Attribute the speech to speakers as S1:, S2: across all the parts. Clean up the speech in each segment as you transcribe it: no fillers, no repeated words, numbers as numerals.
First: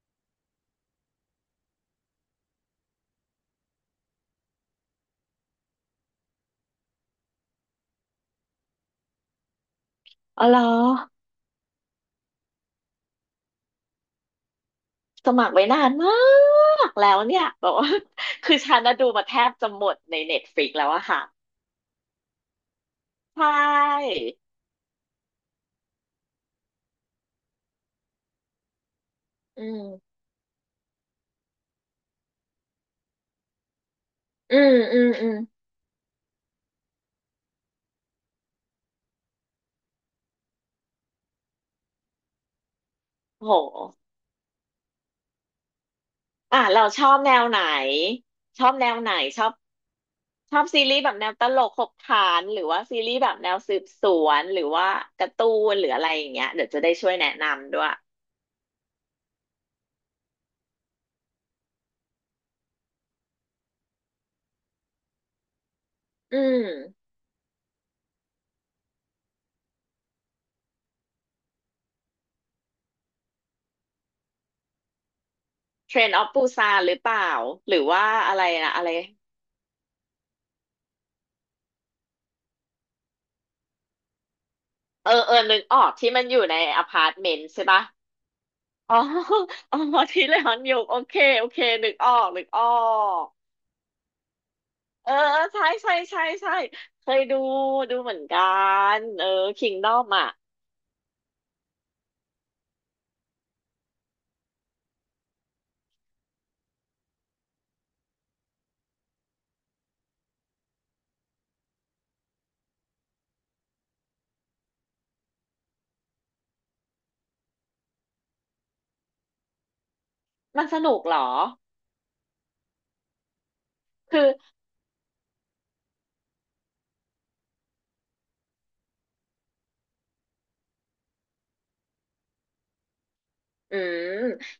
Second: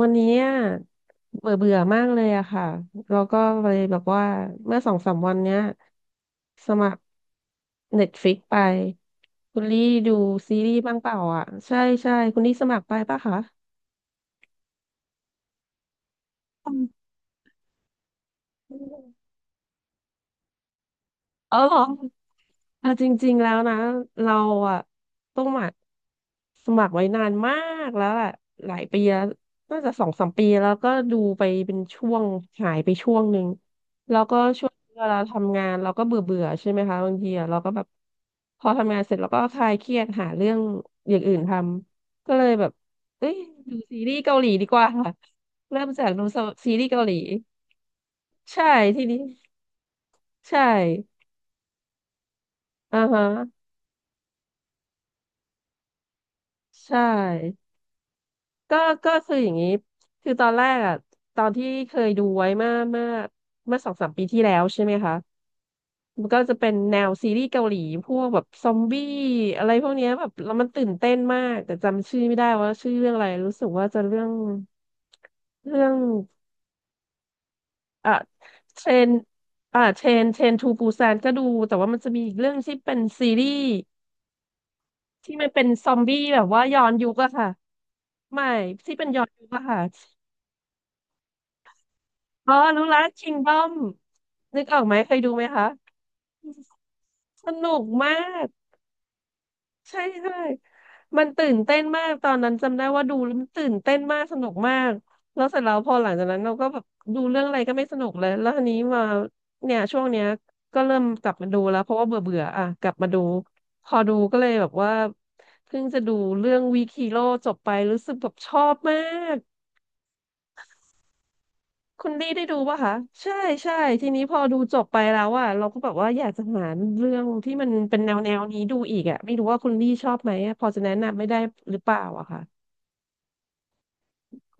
S1: วันนี้อะเบื่อเบื่อมากเลยอะค่ะแล้วก็เลยแบบว่าเมื่อสองสามวันเนี้ยสมัครเน็ตฟ i ิกไปคุณลี่ดู
S2: อ๋อเห
S1: ซี
S2: รอ
S1: รีส์บ้างเปล่าอ่ะใช่ใช่คุณลี่สมัครไปปะคะ
S2: สมัครไว้นานมากแล้วเนี่ยบอกว่า คือฉันนะดูมาแทบจะหมดในเน็ตฟ i ิกแล้วอะค่ะ
S1: เออเหรอ เอาจริง
S2: ใช
S1: ๆแล้วนะ
S2: ่
S1: เราอะต้องหมักสมัครไว้นานมากแล้วแหละหลายปีแล้ว
S2: อื
S1: น่าจะสอ
S2: ม
S1: งสามปีแล้วก็ดูไปเป็นช่วงหายไปช่วงหนึ่งแล้วก็
S2: อื
S1: ช่ว
S2: ม
S1: งเวลาทำงานเราก็เบื่อเบื่อใช่ไหมคะบางทีอะเราก็แบบพอทำงานเสร็จเราก็คลายเครียดหาเรื่องอย่างอื่นทำก็เลยแบบเอ้ยดู
S2: โห
S1: ซีรีส์เกาหลีดีกว่าค่ะเริ่มจากดู
S2: อ่ะ
S1: ซีรี
S2: เรา
S1: ส์
S2: ช
S1: เกาห
S2: อ
S1: ลี
S2: บแนวไหนช
S1: ใช่
S2: อบแนว
S1: ที่
S2: ไหน
S1: นี้
S2: ชอบชอ
S1: ใช่
S2: บซีรีส์แบบแนวตลกขบขันหรือว่าซี
S1: อ่า
S2: รีส์แบบแนว
S1: ฮะ
S2: สืบสวนหรือว่าการ์ตูนหรืออะไรอย่างเงี้ยเดี๋ยวจะได้
S1: ใช
S2: ช่วยแนะ
S1: ่
S2: นำด้วย
S1: ก็ก็คืออย่างนี้ คือตอนแรกอ่ะตอนที่เคยดูไว้เมื่อสองสามปีที่แล้วใช่ไหมคะมัน
S2: อื
S1: ก็จะ
S2: ม
S1: เป็นแนวซีรีส์เกาหลีพวกแบบซอมบี้อะไรพวกเนี้ยแบบแล้วมันตื่นเต้นมากแต่จำชื่อไม่ได้ว่าชื่อเรื่องอะไรรู้สึกว่าจะเรื่องเรื่อ
S2: เท
S1: ง
S2: รนออฟปูซานหรือเปล่าหรือว่า
S1: อ่ะ
S2: อะไรนะ
S1: เท
S2: อะ
S1: ร
S2: ไร
S1: นอ่ะเทรนทูปูซานก็ดูแต่ว่ามันจะมีอีกเรื่องที่เป็นซีรีส์
S2: เออเอ
S1: ที่
S2: อ
S1: มัน
S2: นึ
S1: เป็
S2: ก
S1: น
S2: ออ
S1: ซ
S2: ก
S1: อม
S2: ที่
S1: บี้
S2: มันอ
S1: แบ
S2: ยู่
S1: บ
S2: ใน
S1: ว่าย้
S2: อ
S1: อน
S2: พา
S1: ยุ
S2: ร์
S1: ค
S2: ตเม
S1: อะ
S2: น
S1: ค่ะ
S2: ต์ใช่ปะ
S1: ไม่
S2: อ๋
S1: ที่
S2: อ
S1: เป็นย้อนยุคอะ
S2: อ๋
S1: ค่ะ
S2: อทีเลยฮอนยุกโอเคโอเคนึกออกนึก
S1: อ๋อ
S2: ออ
S1: รู้ละ
S2: ก
S1: Kingdom นึกออกไหม
S2: เอ
S1: เค
S2: อ
S1: ยดูไหม
S2: ใช่
S1: คะ
S2: ใช่ใช่ใช่เคยดู
S1: สนุก
S2: ดูเหมือ
S1: มา
S2: นกั
S1: ก
S2: นเออคิงดอ
S1: ใช่
S2: มอ่ะ
S1: ใช่มันตื่นเต้นมากตอนนั้นจำได้ว่าดูแล้วมันตื่นเต้นมากสนุกมากแล้วเสร็จแล้วพอหลังจากนั้นเราก็แบบดูเรื่องอะไรก็ไม่สนุกเลยแล้วทีนี้มาเนี่ยช่วงเนี้ยก็เริ่มกลับมาดูแล้วเพราะว่าเบื่อเบื่ออ่ะกลับมาดูพอดูก็เลยแบบว่าเพิ่งจะดูเรื่องวีคิโร่จบไปรู้สึกแบบชอบมาก
S2: มันสนุกเหรอ
S1: คุณลี่ได้ดูป่ะคะใช่ใช่ที
S2: คือ
S1: นี้พอดูจบไปแล้วอ่ะเราก็แบบว่าอยากจะหาเรื่องที่มันเป็นแนวแนวนี้ดูอีกอ่ะไม่รู้ว่าคุณลี่ชอบไหมอะพอจะแนะนำไม่ได้หรือเปล่าอะค่ะ
S2: อืม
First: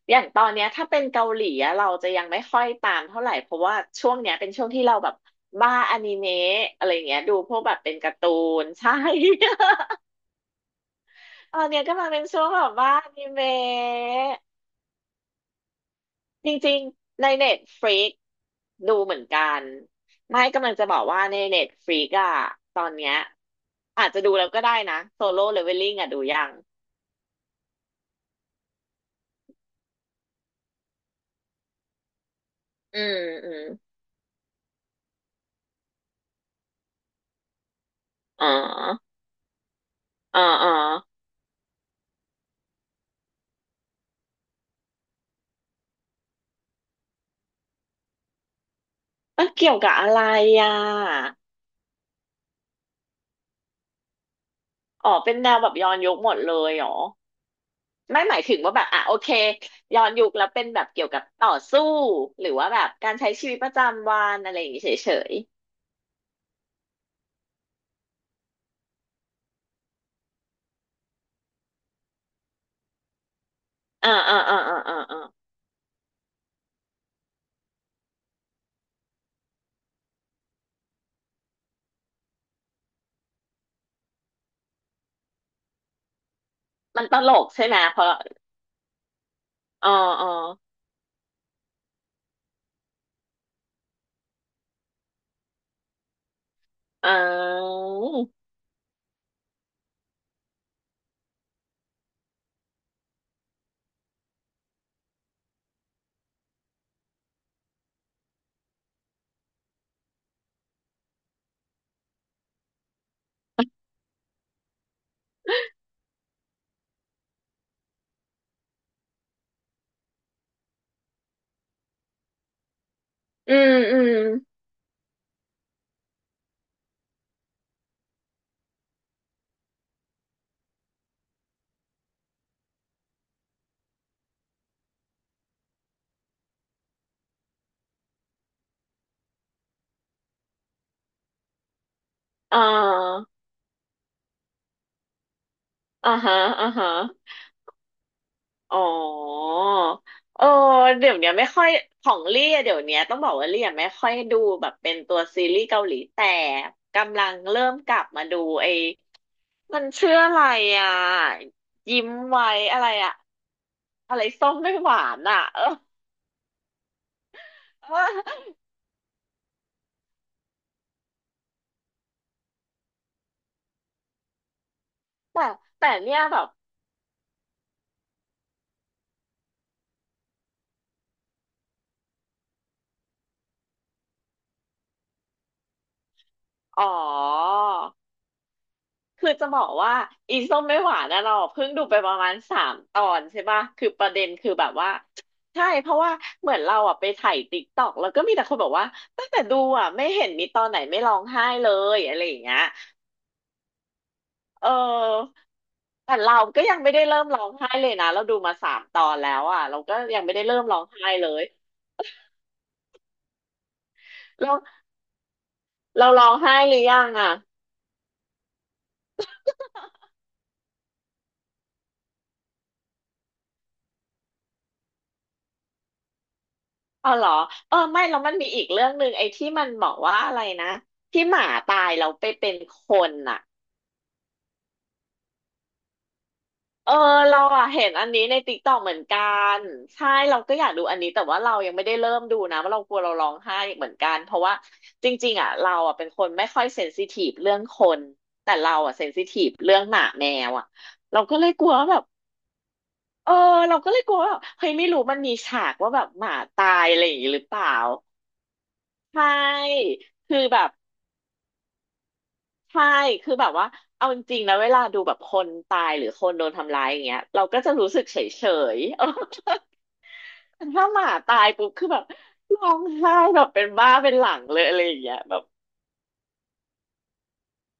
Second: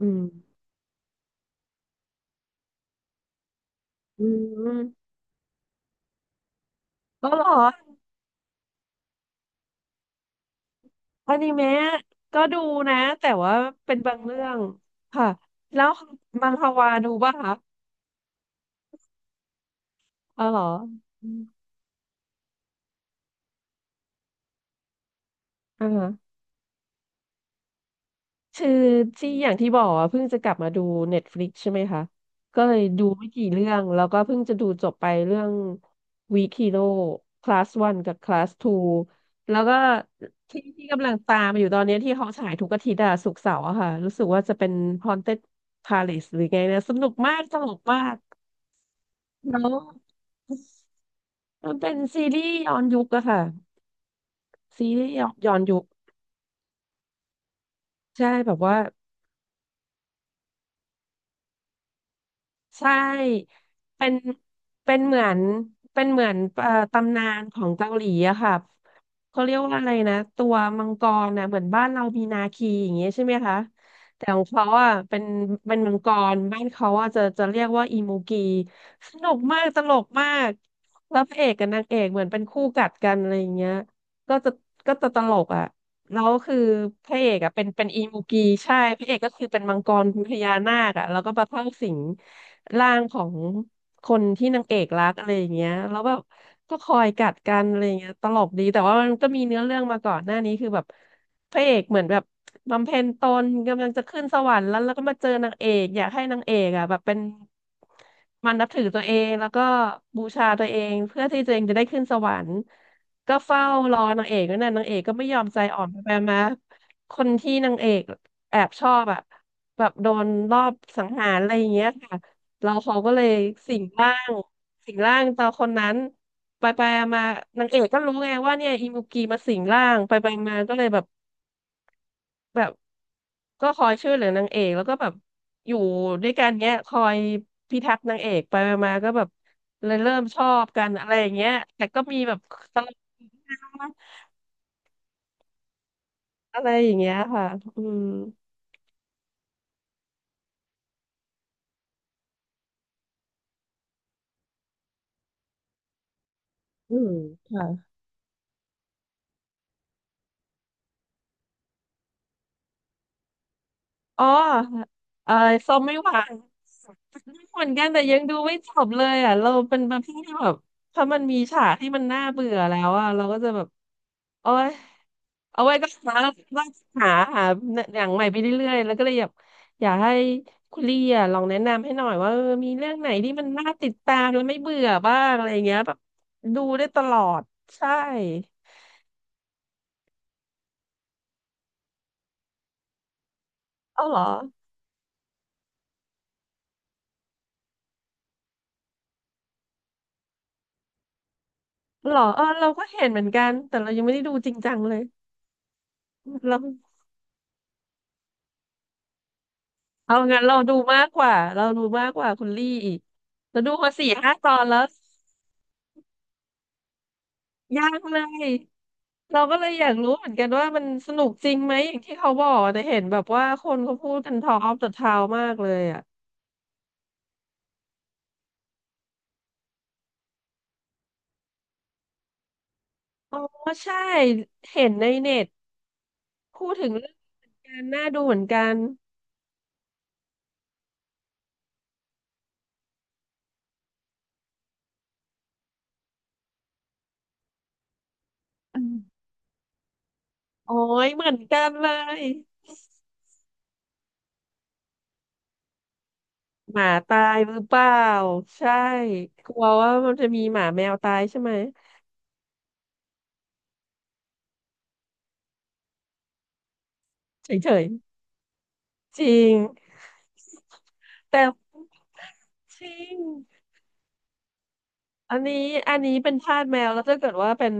S1: อื
S2: อ
S1: ม
S2: ย่างตอนเนี้ยถ้าเป็นเกาหลีอะเราจะยังไม่ค่อยตามเท่าไหร่เพราะว่าช่วง
S1: อื
S2: เนี้ยเป็นช่วง
S1: ม
S2: ที่เราแบบบ้าอนิเมะอะไรอย่างเงี้ย
S1: ก็
S2: ดู
S1: เหร
S2: พ
S1: อ
S2: วกแบบเป็นการ์ตูน ใช่
S1: อนิ
S2: ตอน
S1: เมะ
S2: เนี้ยกำลังเป็น
S1: ก็
S2: ช่วง
S1: ดู
S2: แบบบ้า
S1: นะ
S2: อนิ
S1: แต่
S2: เม
S1: ว่าเป็นบางเรื่
S2: ะ
S1: องค่ะแล้วมั
S2: จ
S1: งฮ
S2: ริง
S1: วาดู
S2: ๆใน
S1: ป่ะคะ
S2: เน็ตฟ i ิกดูเหมือนกัน
S1: เออ
S2: ไม่
S1: เหรอ
S2: กำลังจะบอกว่า
S1: อื
S2: ใน
S1: ม
S2: เน็ตฟ i ิกอะตอนเนี้ยอาจจะดูแล้วก็ได้นะโซโล่เลเวล
S1: อ
S2: ลิ่งอะดู
S1: ่า
S2: ยัง
S1: คือที่อย่างที่บอกอ่ะเพิ่งจะกลับมาดู Netflix ใช่ไหมคะก็เลย
S2: อื
S1: ดู
S2: ม
S1: ไม่กี่
S2: อืม
S1: เรื่องแล้วก็เพิ่งจะดูจบไปเรื่อง Weak Hero Class 1กับ
S2: อ๋อ
S1: Class 2แล้วก็
S2: อ๋อ
S1: ที่
S2: อ๋อ
S1: ที่กำลังตามอยู่ตอนนี้ที่เขาฉายทุกอาทิตย์อะศุกร์เสาร์อะค่ะรู้สึกว่าจะเป็น Haunted Palace หรือไงนะสนุกมากสนุกมาก
S2: มัน
S1: แล้
S2: เกี่
S1: ว
S2: ยวกับอะไรอ่ะ
S1: มันเป็นซีรีส์ย้อนยุคอะค่ะซีรี
S2: อ๋อ
S1: ส์
S2: เป็นแน
S1: ย้อ
S2: ว
S1: น
S2: แบบ
S1: ยุค
S2: ย้อนยุคหมดเลยเหรอไม่
S1: ใช่
S2: หมาย
S1: แบ
S2: ถึ
S1: บ
S2: งว่า
S1: ว่า
S2: แบบอ่ะโอเคย้อนยุคแล้วเป็นแบบเกี่ยวกับต่อสู้หรือว่าแบบ
S1: ใช่
S2: การใช้ชีวิตประ
S1: เป็
S2: จำ
S1: น
S2: วันอะไรอย่างงี้
S1: เป็น
S2: เฉ
S1: เหมือ
S2: ย
S1: นเป็นเหมือนตำนานของเกาหลีอะค่ะเขาเรียกว่าอะไรนะตัวมังกรนะเหมือนบ้านเรามีนาคีอย่างเงี้ยใช่ไหมคะ
S2: ๆอ่า
S1: แต่ของเขาอะเป็นเป็นมังกรบ้านเขาอะจะเรียกว่าอีมูกีสนุกมากตลกมากแล้วพระเอกกับนางเอกเหมือนเป็นคู่กัดกันอะไรอย่างเงี้ยก็จะก็จะตลกอะ แล้วคือ
S2: มัน
S1: พ
S2: ต
S1: ระเอ
S2: ล
S1: ก
S2: ก
S1: อะเป็
S2: ใช่
S1: น
S2: ไหม
S1: เป็น
S2: เพ
S1: อี
S2: ราะ
S1: มูกีใช่พระเอกก็คือเป็นมัง
S2: อ๋
S1: ก
S2: อ
S1: รเป็น
S2: อ๋อ
S1: พญานาคอะแล้วก็มาเข้าสิงร่างของคนที่นางเอกรักอะไรอย่างเงี้ยแล้วแบบก็คอย
S2: อ่
S1: กัดกันอะ
S2: า
S1: ไรอย่างเงี้ยตลกดีแต่ว่ามันก็มีเนื้อเรื่องมาก่อนหน้านี้คือแบบพระเอกเหมือนแบบบำเพ็ญตนกำลังจะขึ้นสวรรค์แล้วแล้วก็มาเจอนางเอกอยากให้นางเอกอะแบบเป็นมันนับถือตัวเองแล้วก็บูชาตัวเองเพื่อที่ตัวเองจะได้ขึ้นสวรรค์ ก็เฝ้ารอนางเอกนั่นน่ะนางเอกก็ไม่ยอมใจอ่อนไปไปมาคนที่นางเอกแอบชอบอ่ะแบบโดนรอบสังหารอะไรอย่างเงี้ยค่ะเราเขาก็เลย
S2: อื
S1: สิ
S2: ม
S1: ง
S2: อื
S1: ร่า
S2: ม
S1: งสิงร่างตาคนนั้นไปไปมานางเอกก็รู้ไงว่าเนี่ยอิมุกีมาสิงร่างไปไปมาก็เลยแบบก็คอยช่วยเหลือนางเอกแล้วก็แบบอยู่ด้วยกันเนี้ยคอยพิทักษ์นางเอกไปไปมาก็แบบเลยเริ่มชอบกันอะไรอย่างเงี้ยแต่ก็มีแบบ
S2: อ่
S1: ตลก
S2: าอ่าฮะ
S1: อะ
S2: อ่า
S1: ไรอ
S2: ฮะ
S1: ย่างเงี้ยค่ะอืม
S2: อ๋อเออเดี๋ยวเนี้ยไม่ค่อยของเลี่ยเดี๋ยวเนี้ยต้องบอกว่าเลี่ยไม่ค่อยดูแบบเป็นตัวซีรีส์เกาหลีแต่
S1: อืม
S2: กำลังเริ่ม
S1: ค่ะ
S2: กลับมาดูไอ้มันชื่ออะไรอ่ะยิ้มไว้อะไรอ่ะอะไร
S1: อ๋
S2: ส้มไม่ห
S1: อ
S2: วาน
S1: เออ
S2: อ่ะเออ
S1: ส้มไม่หวานเหมือนกั
S2: เ
S1: นแต่ยังดู
S2: ออ
S1: ไม่จบเลยอ่ะเราเป็นประเภทที่แบบถ้ามันมีฉากที่มันน่าเบื่อแล้วอ่ะเราก็จะแบบโอ๊ย
S2: แต่
S1: เอาไว้ก็
S2: แต่
S1: หา
S2: เนี่ยแบบ
S1: หาหาหาหนังใหม่ไปเรื่อยๆแล้วก็เลยอยากให้คุณลี่อ่ะลองแนะนำให้หน่อยว่ามีเรื่องไหนที่มันน่าติดตามแล้วไม่เบื่อบ้างอะไรเงี้ยแบบดู
S2: อ๋
S1: ได้
S2: อ
S1: ตลอดใช่
S2: คือจะบอกว่าอีส้มไม่หวานนะเราเพิ่งดูไปประมาณสามตอนใช่ปะคือป
S1: เอา
S2: ระ
S1: เหร
S2: เด็
S1: อ
S2: นคือแบบว่าใช่เพราะว่าเหมือนเราอ่ะไปถ่ายติ๊กต็อกแล้วก็มีแต่คนบอกว่าตั้งแต่ดูอ่ะไม่เห็นมีตอนไหนไม่ร้องไห้เลย
S1: หร
S2: อะ
S1: อ
S2: ไรอย่า
S1: เอ
S2: ง
S1: อ
S2: เงี้ย
S1: เราก็เห็นเหมือนกัน แต่เรายังไม่ได้ดูจริง
S2: เอ
S1: จังเลย
S2: อแต่เรา
S1: เรา
S2: ก็ยังไม่ได้เริ่มร้องไห้เลยนะเราดูมาสามตอนแล้วอ่ะเราก็
S1: เอา
S2: ยังไม่
S1: งั้
S2: ได้
S1: นเรา
S2: เริ่ม
S1: ดู
S2: ร้อง
S1: มาก
S2: ไห้
S1: ก
S2: เล
S1: ว่า
S2: ย
S1: เราดูมากกว่าคุณลี่อีกเราดูมาสี่ห้าต
S2: เรา
S1: อนแล้ว
S2: เราร้องไห้หรือยังอ่ะ
S1: ยากเลยเราก็เลยอยากรู้เหมือนกันว่ามันสนุกจริงไหมอย่างที่เขาบอกแต่เห็นแบบว่าคนเขาพูดกันทอล์ก a อ k of the t o w มากเลยอ่ะ
S2: อ๋อเหรอเออไม่แล้วมันมีอีกเรื่องหนึ่งไอ้ที่มันบอกว่าอะไรนะที่หมาตายเราไปเป็นคน
S1: อ๋
S2: น่ะ
S1: อใช่เห็นในเน็ตพูดถึ
S2: เอ
S1: ง
S2: อ
S1: เรื่อง
S2: เราอะ
S1: การ
S2: เห็น
S1: น่า
S2: อัน
S1: ดู
S2: นี้
S1: เห
S2: ใน
S1: มือน
S2: ติ๊ก
S1: กั
S2: ต็
S1: น
S2: อกเหมือนกันใช่เราก็อยากดูอันนี้แต่ว่าเรายังไม่ได้เริ่มดูนะเพราะเรากลัวเราร้องไห้เหมือนกันเพราะว่าจริงๆอ่ะเราอ่ะเป็นคนไม่ค่อยเซนซิทีฟเรื่องคนแต่เรา
S1: อื
S2: อ่ะ
S1: ม
S2: เซนซิทีฟเรื่องหมาแมวอ่ะ
S1: โอ้ย
S2: เรา
S1: เหมือ
S2: ก็
S1: น
S2: เลย
S1: กั
S2: กลั
S1: น
S2: ว
S1: เล
S2: ว่าแบบ
S1: ย
S2: เออเราก็เลยกลัวว่าแบบเฮ้ยไม่รู้มันมีฉากว่าแบบหมาตา
S1: ห
S2: ย
S1: มา
S2: อะไรอย่า
S1: ตา
S2: งนี้
S1: ย
S2: หรือ
S1: ห
S2: เป
S1: รือ
S2: ล่า
S1: เปล่าใช่
S2: ใช
S1: กลัวว่า
S2: ่
S1: มันจะ
S2: คื
S1: มี
S2: อ
S1: ห
S2: แบ
S1: มา
S2: บ
S1: แมวตายใช่ไหม
S2: ใช่คือแบบว่าเอาจริงๆนะเวลาดูแบบคนตายหรือคนโดนทำร้ายอย่างเงี้ยเราก็
S1: เฉย
S2: จะรู้สึกเฉยๆ เออ
S1: ๆจริง
S2: ถ้าหมาตา
S1: แต่
S2: ยปุ๊บคือแบบร้อ
S1: จ
S2: ง
S1: ริ
S2: ไห้
S1: ง
S2: แบบเป็นบ้าเป็นหลังเลยอะไรอย่างเงี้ย
S1: อั
S2: แบ
S1: น
S2: บ
S1: นี้อันนี้เป็นทาสแมวแล้วถ้าเกิดว่าเป็น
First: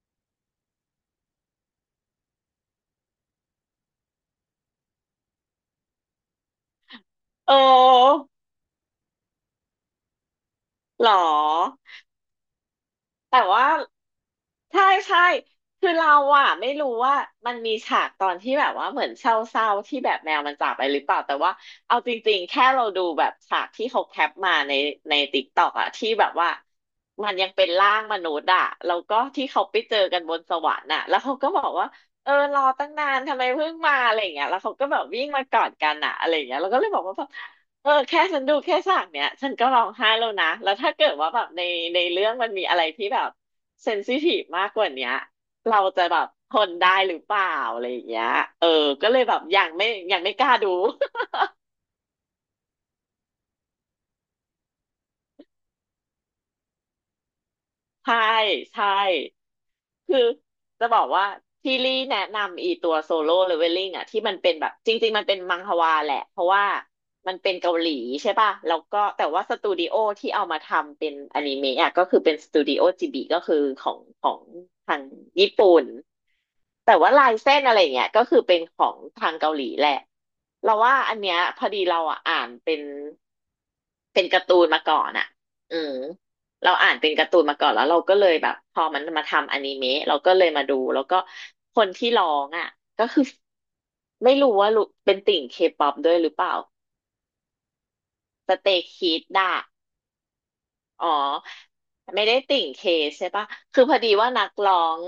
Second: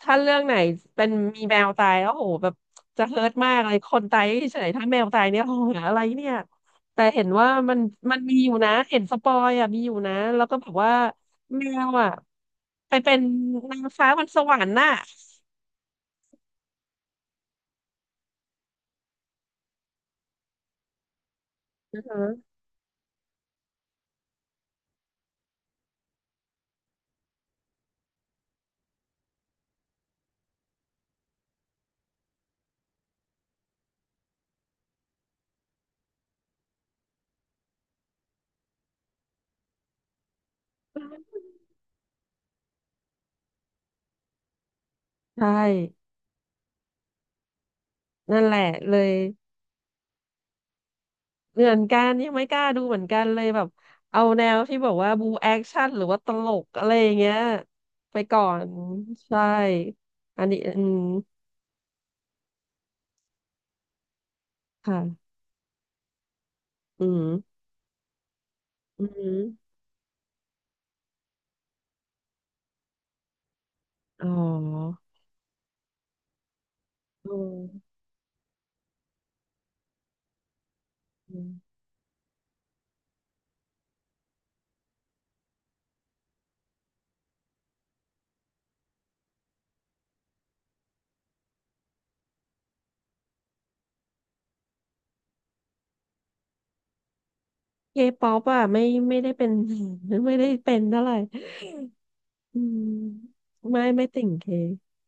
S1: ถ้าเรื่องไหนเป็นมีแมวตายแล้วโหแบบจะเฮิร์ตมากเลยคนตายเฉยๆถ้าแมวตายเนี่ยโหอะไรเนี่ยแต่เห็นว่า
S2: โอ้
S1: มันมีอยู่นะเห็นสปอยอ่ะมีอยู่นะแล้วก็แบบว่า
S2: หรอ
S1: แมวอ่ะไปเป็น
S2: แต่ว่า
S1: นางฟ้าบนสวรรค์
S2: ใช่
S1: น่ะ
S2: ใช่คือเราอะไม่รู้ว่ามันมีฉากตอนที่แบบว่าเหมือนเศร้าๆที่แบบแมวมันจากไปหรือเปล่าแต่ว่า
S1: อื
S2: เอา
S1: อ
S2: จ
S1: ฮะ
S2: ริงๆแค่เราดูแบบฉากที่เขาแคปมาในติ๊กต็อกอะที่แบบว่ามันยังเป็นร่างมนุษย์อะแล้วก็ที่เขาไปเจอกันบนสวรรค์อะแล้วเขาก็บอกว่าเออรอตั้งนานทำไมเพิ่งมาอะไรอย่างเงี้ยแล้วเขาก็แบบวิ่งมากอดกันอะอะไรอย่างเงี้ยเราก็เลยบอกว่า เออแค่ฉันดูแค่ฉากเนี้ยฉันก็ร้องไห้แล้วนะแล้วถ้าเกิดว่าแบบในเรื่องมันมีอะไรที่แบบเซนซิทีฟมากกว่าเนี้ย
S1: ใช่
S2: เราจะแบบทนได้หรือเปล่าอะไรอย่างเงี้ย
S1: นั่นแห
S2: เอ
S1: ละ
S2: อ
S1: เล
S2: ก็
S1: ย
S2: เลยแบบยังไม่กล้าดู
S1: เหมือนกันยังไม่กล้าดูเหมือนกันเลยแบบเอาแนวที่บอกว่าบูแอคชั่นหรือว่าตลกอะไรอย่างเงี้ย ไป
S2: ใช่
S1: ก่อน
S2: ใช่
S1: ใช่
S2: คือ
S1: อันนี้อื
S2: จะ
S1: ม
S2: บอกว่าที่ลี่แนะนำอีตัวโซโล่เลเวลลิ่งอะที่มันเป็นแบบจริงๆมัน
S1: ค่ะ
S2: เป็นมังฮวาแหละเพราะว่า
S1: อืม
S2: มันเป็นเกาหลีใช่ป่ะแล้วก็
S1: อื
S2: แต่ว่าสตู
S1: ม
S2: ดิโอที่เอามาทำเป็นอนิเมะอะก็คือเป็นสตูดิโอจิบิก็คือของข
S1: อ๋
S2: อ
S1: อ
S2: งทางญี่ปุ่นแต่ว่าลา
S1: อื
S2: ยเส้นอะไร
S1: ม
S2: เงี้ยก็คือเป็นของทางเกาหลีแหละเราว่าอันเนี้ยพอดีเราอะอ่านเป็นการ์ตูนมาก่อนอะอืม เราอ่านเป็นการ์ตูนมาก่อนแล้วเราก็เลยแบบพอมันมาทำอนิเมะเราก็เลยมาดูแล้วก็คนที่ร้องอ่ะก็คือไม่รู้ว่ารู้เป็นติ่งเคป๊อปด้วยหรือเปล่า
S1: เคป๊อป
S2: ส
S1: อ่ะ
S2: เต
S1: ไม่
S2: ย์คิ
S1: ไม่
S2: ด
S1: ได้เป็น
S2: ด่ะ
S1: ไม่ได้เป็นเท่า
S2: อ๋อ
S1: ไหร่
S2: ไม่ได้
S1: อื
S2: ติ่ง
S1: ม
S2: เคใช่ปะ
S1: ไม่
S2: คือพอ
S1: ไม่
S2: ดี
S1: ติ่
S2: ว่า
S1: งเค
S2: ง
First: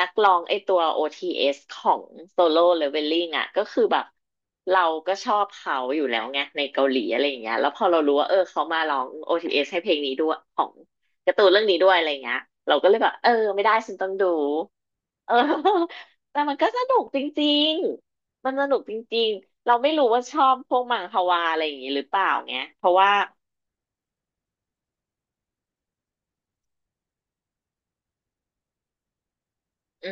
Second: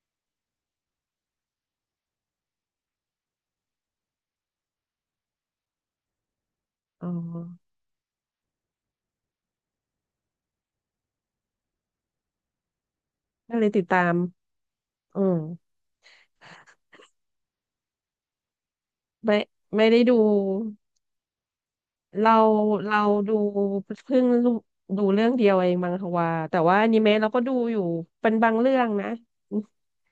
S2: นักร้องไอตัว OTS ของโซโล่เลเวลลิ่งอ่ะก็คือแบบเราก็ชอบเขาอยู่แล้วไงในเกาหลี
S1: อ๋อ
S2: อะไรอย่างเงี้ยแล้วพอเรารู้ว่าเออเขามาร้อง OTS ให้เพลงนี้ด้วยของการ์ตูนเรื่องนี้ด้วยอะไรเงี้ยเราก็เลยแบบเออ
S1: ก็เล
S2: ไม่
S1: ย
S2: ได้
S1: ติด
S2: ฉัน
S1: ตา
S2: ต้อง
S1: ม
S2: ดู
S1: อื
S2: เออ
S1: ม
S2: แต่มันก็สนุกจริงๆมันสนุกจริง
S1: ไม่
S2: ๆเรา
S1: ไม่
S2: ไม่
S1: ได้
S2: รู้
S1: ดู
S2: ว่าชอบพวกมังฮวาอะไรอย่างงี้หรือเปล่า
S1: เรา
S2: ไงเพราะ
S1: เรา
S2: ว่า
S1: ดูเพิ่งรู้ดูเรื่องเดียวเองมังควาแต่ว่าอนิเมะเราก็ดูอยู่เป็นบางเรื่องนะ
S2: อื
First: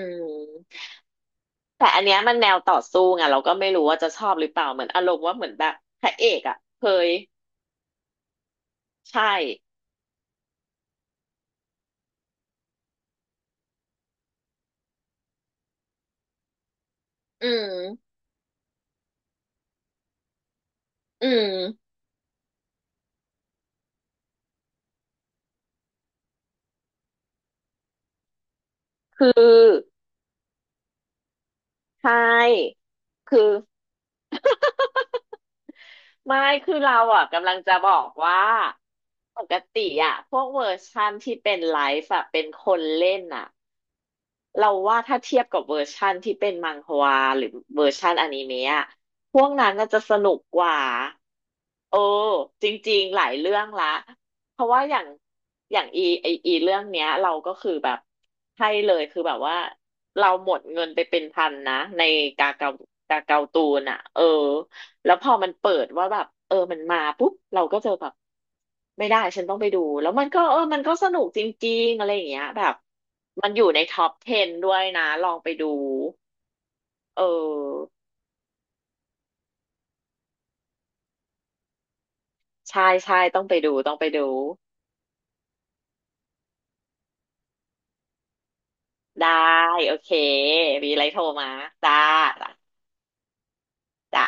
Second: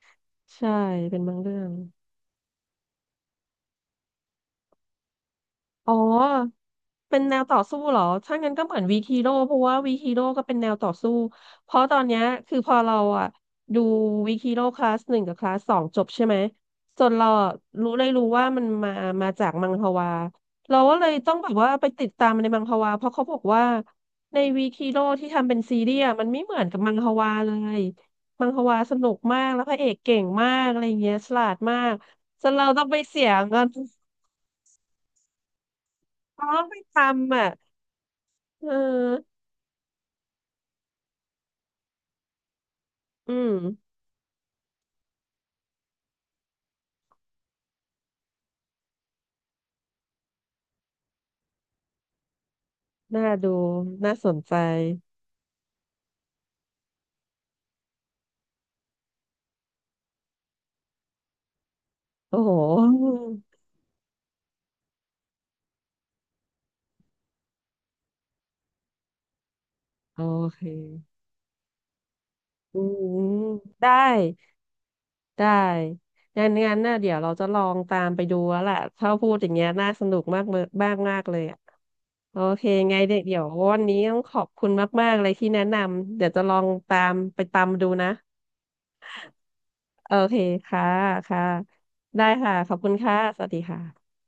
S1: ใช่
S2: ม
S1: เป็นบางเรื่อง
S2: แต่อันเนี้ยมันแนวต่อสู้ไงเราก็ไม่รู้ว่าจะชอบหรือเปล่าเหมือนอารมณ์ว่าเหมือนแบบ
S1: อ๋อ
S2: พระเอกอ่ะเคย
S1: เป็นแนวต่อสู้เหรอถ้างั้นก็เหมือนวีคี
S2: ใช่
S1: โร่เพราะว่าวีคีโร่ก็เป็นแนวต่อสู้เพราะตอนเนี้ยคือพอเราอะดูวีคีโร่คลาสหนึ่งกับคลาสสองจบใช่ไหมส่วนเรา
S2: อื
S1: อะรู้เลย
S2: ม
S1: รู้ว่ามันมามาจากมังฮวาเราก็เลย
S2: อื
S1: ต้องแบบว่าไป
S2: ม
S1: ติดตามในมังฮวาเพราะเขาบอกว่าในวีคีโร่ที่ทำเป็นซีรีส์อะมันไม่เหมือนกับมังฮวาเลยมังฮวาสนุก
S2: คื
S1: มา
S2: อ
S1: กแล้วพระเอกเก่งมากอะไรเงี้ยฉลาดมาก
S2: ใช
S1: จนเรา
S2: ่
S1: ต้องไปเสีย
S2: คือ
S1: เงิน
S2: ไม่
S1: เราต้อง
S2: คื
S1: ไป
S2: อ
S1: ท
S2: เราอ่ะ
S1: ำอ่ะ
S2: กำลังจะบอกว่า
S1: เออ
S2: ปกติอ่ะพวกเวอร์ชันที่เป็นไลฟ์อ่ะเป็นคนเล่น
S1: อื
S2: อ่ะ
S1: ม
S2: เราว่าถ้าเทียบกับเวอร์ชันที่เป็นมังฮวาหรือเวอร์ชันอนิเมะอะพวกนั้นน่าจะสนุกกว่า เออจริงๆห
S1: น่า
S2: ลาย
S1: ดู
S2: เรื่องละ
S1: น่าสนใจ
S2: เพราะว่าอย่างอีไออีเรื่องเนี้ยเราก็คือแบบให้เลยคือแบบว่าเราหมดเงินไปเป็นพันนะใน
S1: โอ้
S2: กา
S1: โห
S2: เกากาเกาตูนอ่ะเออแล้วพอมันเปิดว่าแบบเออมันมาปุ๊บเราก็จะแบบไม่ได้ฉันต้องไปดูแล้ว
S1: โอ
S2: มันก็เอ
S1: เค
S2: อมันก็สนุกจริงๆอะไรอย่างเงี้ยแบบ
S1: อืม
S2: มันอยู่ใน
S1: ได้
S2: ท็อป10ด้วยนะลอง
S1: ได้
S2: ไปดู
S1: งั้นน่ะเดี๋ยว
S2: เ
S1: เราจะลอง
S2: ออ
S1: ตามไปดูแล้วแหละถ้าพูดอย่างเงี้ยน่าสนุกมากเมมากมากเลยอะโอเค
S2: ใช่
S1: ไงเดี๋
S2: ใช่
S1: ยวเดี๋ย
S2: ต้อ
S1: ว
S2: งไปดู
S1: วัน
S2: ต้อ
S1: นี้
S2: งไป
S1: ต้อง
S2: ดู
S1: ขอบคุณมากๆเลยที่แนะนำ เดี๋ยวจะลองตามไปตามดูนะ
S2: ได้โอเค
S1: โอเคค่ะ
S2: มีอะไรโทร
S1: ค่ะ
S2: มาจ้า
S1: ได้ค่ะข
S2: จ้า
S1: อบคุณค่ะ สวัสดีค่ะ
S2: จ้า